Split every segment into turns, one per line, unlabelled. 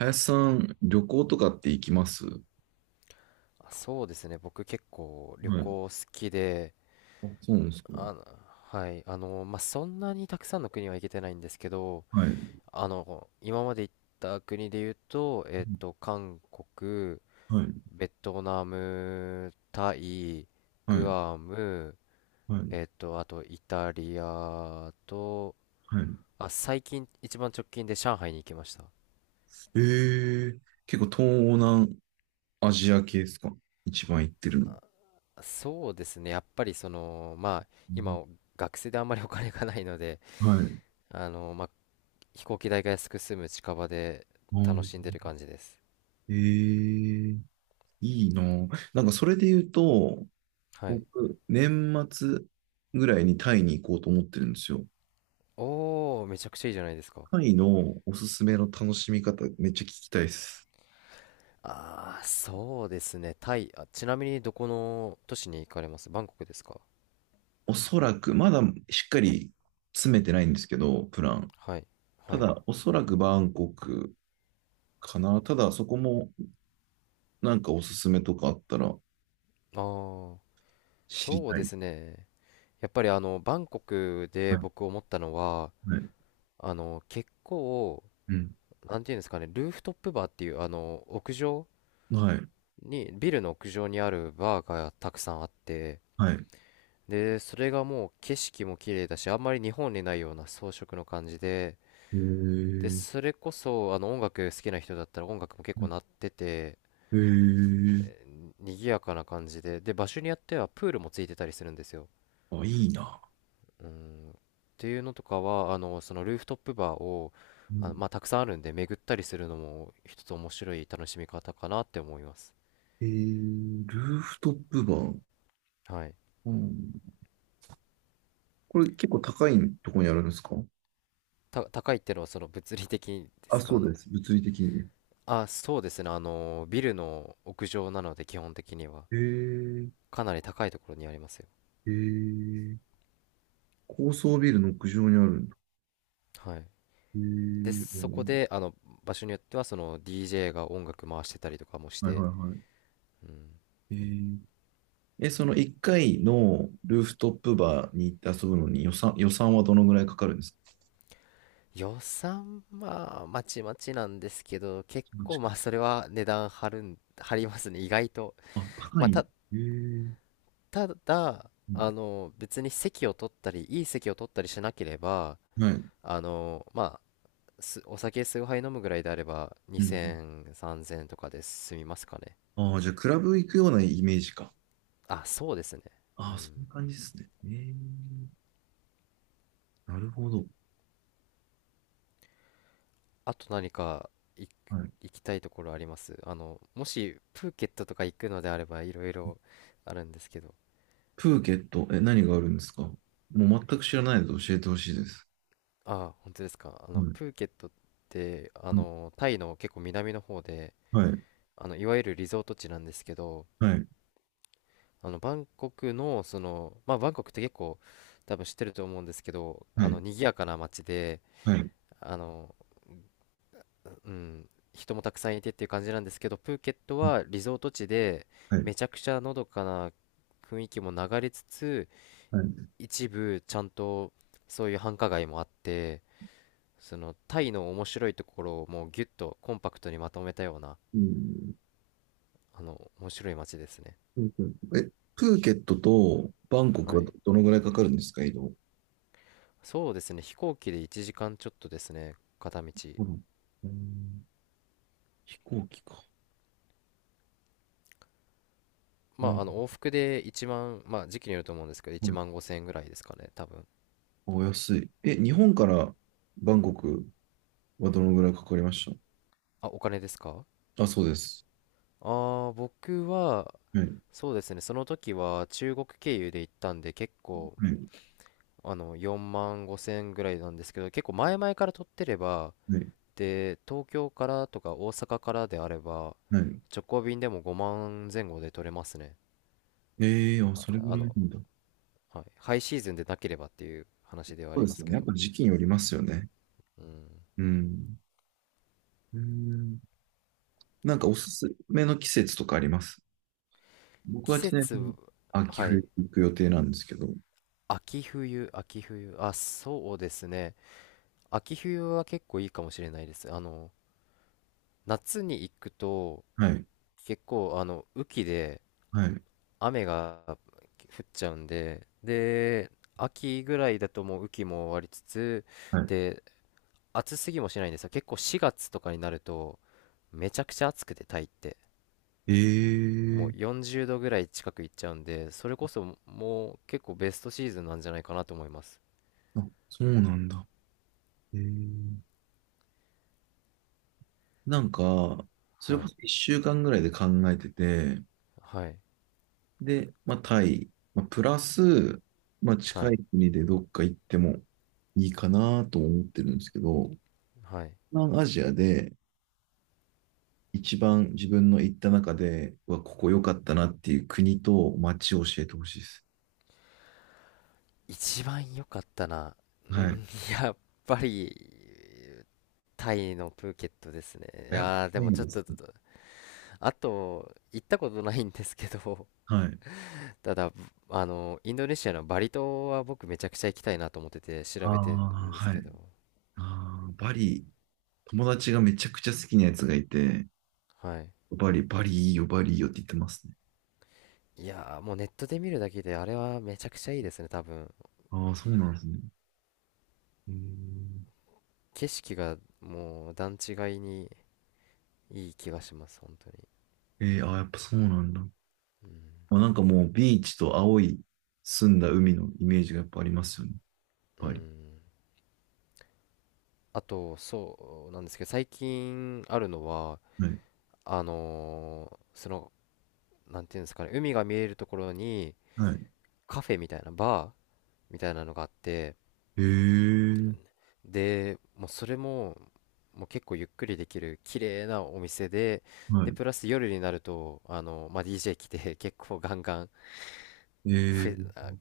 林さん、旅行とかって行きます？は
あそうですね。僕結構旅
い。
行好きで、
あ、そうなんですか。
はい、まあ、そんなにたくさんの国は行けてないんですけど、
はい。
今まで行った国で言うと、韓国、
はい。
ベトナム、タイ、
は
グ
い。
アム、
はい。
あとイタリアと、
はい。
あ、最近一番直近で上海に行きました。
えー、結構東南アジア系ですか、一番行ってるの？
そうですね。やっぱりまあ、
うん。
今、学生であんまりお金がないので、
はい。
まあ、飛行機代が安く済む近場で
う
楽
ん。
しんでる感じです。
えー、いいなぁ。なんかそれで言うと、
はい。
僕、年末ぐらいにタイに行こうと思ってるんですよ。
おー、めちゃくちゃいいじゃないですか。
タイのおすすめの楽しみ方、めっちゃ聞きたいです。
あー、そうですね。タイ。あ、ちなみにどこの都市に行かれます？バンコクですか？
おそらく、まだしっかり詰めてないんですけど、プラン。
はい。
た
はい。
だ、おそらくバンコクかな。ただ、そこもなんかおすすめとかあったら
ああ、
知り
そう
たい
で
です。
すね。やっぱりバンコクで
はい。
僕思ったのは、
はい。
結構、
うん。
なんていうんですかね、ルーフトップバーっていう、屋上
はい。
に、ビルの屋上にあるバーがたくさんあって、
はい。
で、それがもう景色も綺麗だし、あんまり日本にないような装飾の感じで、
へえ。う
で、それこそ、音楽好きな人だったら音楽も結構鳴っ
ん。
てて、
へえ。
賑やかな感じで、で、場所によってはプールもついてたりするんですよ。
あ、いいな。
うん。っていうのとかは、そのルーフトップバーを、
うん、
まあ、たくさんあるんで、巡ったりするのも一つ面白い楽しみ方かなって思います。
えー、ルーフトップバー。
はい。
うん。これ結構高いところにあるんですか？
高いってのはその物理的で
あ、
す
そ
か、
うです。物理的にね。
あ、そうですね。ビルの屋上なので、基本的には。
へえ。
かなり高いところにありますよ。
へえ。高層ビルの屋上にあるんだ。
はい。
へえ。う
で、そこ
ん。
で、場所によっては、その DJ が音楽回してたりとかもし
はいは
て、
いは
うん。
い。へえ。え、その1回のルーフトップバーに行って遊ぶのに予算はどのぐらいかかるんですか？
予算、まあ、まちまちなんですけど、結
マジ
構、ま
か。
あ、それは値段張るん、張りますね、意外と。
あ、高
まあ、
い。へえ。
ただ、
うん。
別に席を取ったり、いい席を取ったりしなければ、
はい。うん。
まあ、お酒数杯飲むぐらいであれば、
うん。
2000、3000とかで済みますかね。
ああ、じゃあ、クラブ行くようなイメージか。
あ、そうですね。う
ああ、そん
ん。
な感じですね。ええ。なるほど。
あと何か行き
はい。
行きたいところあります？もしプーケットとか行くのであればいろいろあるんですけど。
プーケット、え、何があるんですか？もう全く知らないので教えてほしいです。
ああ、本当ですか。
はい。
プーケットって、タイの結構南の方で、
はい。
いわゆるリゾート地なんですけど、
はい。
バンコクの、その、まあ、バンコクって結構多分知ってると思うんですけど、
はい。
賑やかな街で、
はい。はい。
あの、うん、人もたくさんいてっていう感じなんですけど、プーケットはリゾート地で、
はい。
めちゃくちゃのどかな雰囲気も流れつつ、
はい。
一部ちゃんとそういう繁華街もあって、そのタイの面白いところをもうギュッとコンパクトにまとめたような、
うん。
面白い街ですね。
プーケットとバンコク
は
は
い。
どのぐらいかかるんですか、移動？
そうですね、飛行機で1時間ちょっとですね、片道。
うん、うん。飛行機か。う
まあ、
ん、
往復で1万、まあ、時期によると思うんですけど、1
はい。
万5千円ぐらいですかね、多分。
お安い。え、日本からバンコクはどのぐらいかかりまし
あ、お金ですか？
た？あ、そうです。
ああー、僕は、
はい。
そうですね、その時は中国経由で行ったんで、結構、
はい。
4万5千ぐらいなんですけど、結構前々から取ってれば、
はい。
で、東京からとか大阪からであれば、
はい。
直行便でも5万前後で取れますね。
ええー、あ、
あ、
それぐらいなんだ。
はい、ハイシーズンでなければっていう話ではあ
そ
り
うで
ま
す
す
よ
け
ね。やっ
ど。
ぱ時期によりますよね。うん。うん。なんかおすすめの季節とかあります？僕
季
はちなみに
節、
秋
はい、
冬行く予定なんですけど。
秋冬、秋冬、あ、そうですね。秋冬は結構いいかもしれないです。夏に行くと、
はい。
結構、雨季で、
はい。
雨が降っちゃうんで、で、秋ぐらいだともう雨季も終わりつつ、
はい。
で、暑すぎもしないんですよ。結構4月とかになると、めちゃくちゃ暑くて、タイって。
ええ
もう
ー、
40度ぐらい近くいっちゃうんで、それこそもう結構ベストシーズンなんじゃないかなと思います。
あ、そうなんだ。ええ、なんか、それ
は
こ
い、
そ1週間ぐらいで考えてて、
はい、
で、まあ、タイ、まあ、プラス、まあ、
は
近い
い、
国でどっか行ってもいいかなと思ってるんですけど、
はい。
東南アジアで一番自分の行った中で、うわ、ここ良かったなっていう国と街を教えてほしいです。
一番良かったな。う
はい。
ん、やっぱり、タイのプーケットですね。い
やっ
やー、で
ぱり
も
なん
ちょっ
です
と、
ね。
あと、行ったことないんですけど、
はい。
ただ、インドネシアのバリ島は僕めちゃくちゃ行きたいなと思ってて
あ
調べてる
あ、
んです
はい。
けど、
ああ、バリ、友達がめちゃくちゃ好きなやつがいて、
はい。
バリ、バリいいよ、バリいいよって言ってますね。
いやー、もうネットで見るだけであれはめちゃくちゃいいですね、多分。
ああ、そうなんですね。うん。
景色がもう段違いにいい気がします、本当に。
えー、あー、やっぱそうなんだ。
うん。
まあ、なんかもうビーチと青い澄んだ海のイメージがやっぱありますよね。
う
やっぱり。
ん。あと、そうなんですけど、最近あるのは、
はい。
その、なんていうんですかね、海が見えるところに
はい。
カフェみたいな、バーみたいなのがあって、
えー、
でもうそれももう結構ゆっくりできる綺麗なお店で、
は
で
い。
プラス夜になるとまあ、DJ 来て 結構ガンガン
え
フ
ー、
ェあ、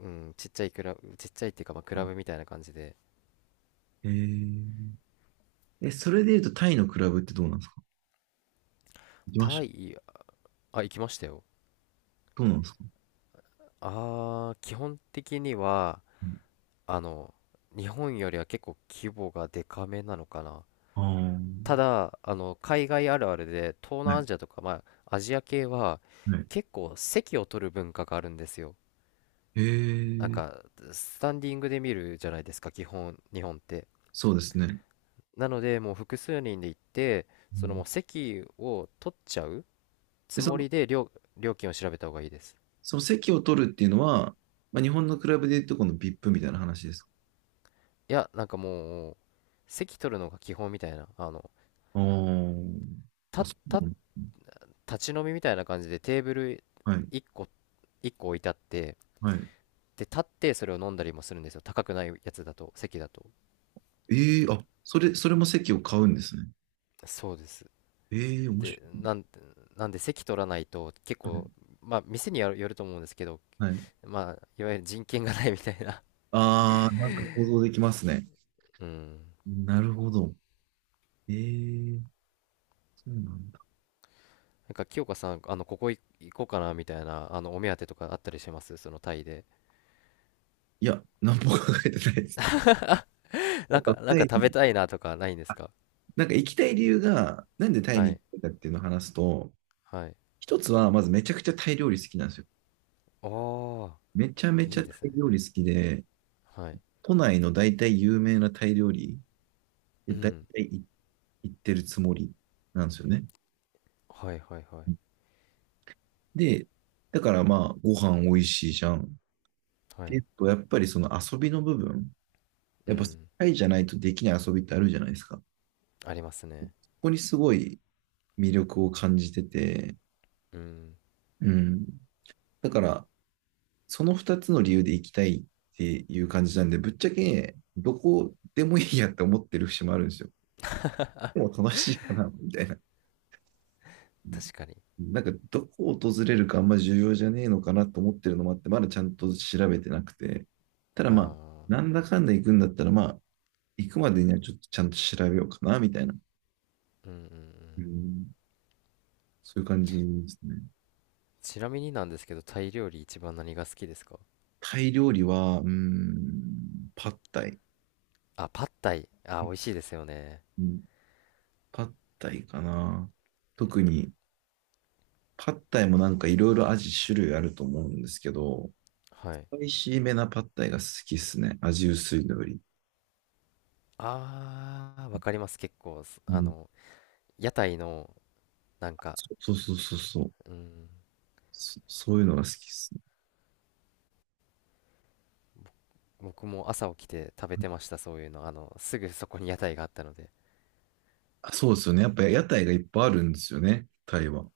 うん、ちっちゃいクラブちっちゃいっていうか、まあ、クラブみたいな感じで。
えー、それで言うとタイのクラブってどうなんですか？行きまし
タ
た？
イ、あ、行きましたよ。
どうなんですか？
あー基本的にはあの日本よりは結構規模がでかめなのかな。
ああー、
ただ海外あるあるで東
は
南ア
い。
ジアとか、まあ、アジア系は
はい。
結構席を取る文化があるんですよ。
え
なん
ー、
かスタンディングで見るじゃないですか、基本日本って。
そうですね。
なのでもう複数人で行って、
う
そのもう
ん。
席を取っちゃうつ
で、そ
も
の、
りで料金を調べた方がいいです。
その席を取るっていうのは、まあ、日本のクラブで言うとこの VIP みたいな話ですか？
いやなんかもう席取るのが基本みたいな
ああー、あ、
た、
そう
た、
なの？
立ち飲みみたいな感じでテーブル
はい。
1個1個置いてあって、
はい。
で立ってそれを飲んだりもするんですよ、高くないやつだと席だと。
ええ、あ、それも席を買うんですね。
そうです。
ええ、面白
で、なんで席取らないと結
い。は
構、
い。
まあ店によると思うんですけど、
はい、
まあ、いわゆる人権がないみたいな。
ああ、なんか想像できますね。
うん。
なるほど。ええ。そうなんだ。
なんか、清香さん、ここい行こうかなみたいな、お目当てとかあったりします？そのタイで。
いや、何も考えてないです。なんか
なん
タ
か
イ
食べ
に、
たいなとかないんです
あ、
か？
なんか行きたい理由が、なんでタイ
は
に行き
い。
たいかっていうのを話すと、
はい。
一つは、まずめちゃくちゃタイ料理好きなんですよ。
ああ、
めちゃめち
い
ゃ
いで
タ
すね。
イ料理好きで、
はい。
都内の大体有名なタイ料理
う
で大
ん。
体行ってるつもりなんですよね。
はいはいはい。
で、だからまあ、ご飯美味しいじゃん。
は
でえ
い。
っと、やっぱりその遊びの部分、
う
やっぱ社
ん。
会じゃないとできない遊びってあるじゃないですか。こ
ありますね。
こにすごい魅力を感じてて、
うん。
うん。だから、その2つの理由で行きたいっていう感じなんで、ぶっちゃけ、どこでもいいやって思ってる節もあるんですよ。でも楽しいかな、みたいな。うん。
確かに。
なんか、どこを訪れるかあんま重要じゃねえのかなと思ってるのもあって、まだちゃんと調べてなくて。ただ
あ
まあ、な
あ。
んだかんだ行くんだったら、まあ、行くまでにはちょっとちゃんと調べようかな、みたいな。
うんうんうん。
うん、そういう感じですね。
ちなみになんですけど、タイ料理一番何が好きですか？
タイ料理は、うん、パッタイ。
あ、パッタイ。あ、美味しいですよね。
うん、パッタイかな。特に、パッタイもなんかいろいろ味種類あると思うんですけど、
はい。
美味しいめなパッタイが好きっすね。味薄いのより。
あー、わかります。結構、す
う
あ
ん、
の、屋台の、なんか、
そうそうそうそう。
うん、
そういうのが好きっすね。
僕も朝起きて食べてました、そういうの。すぐそこに屋台があったので。
あ、そうですよね。やっぱ屋台がいっぱいあるんですよね、タイは。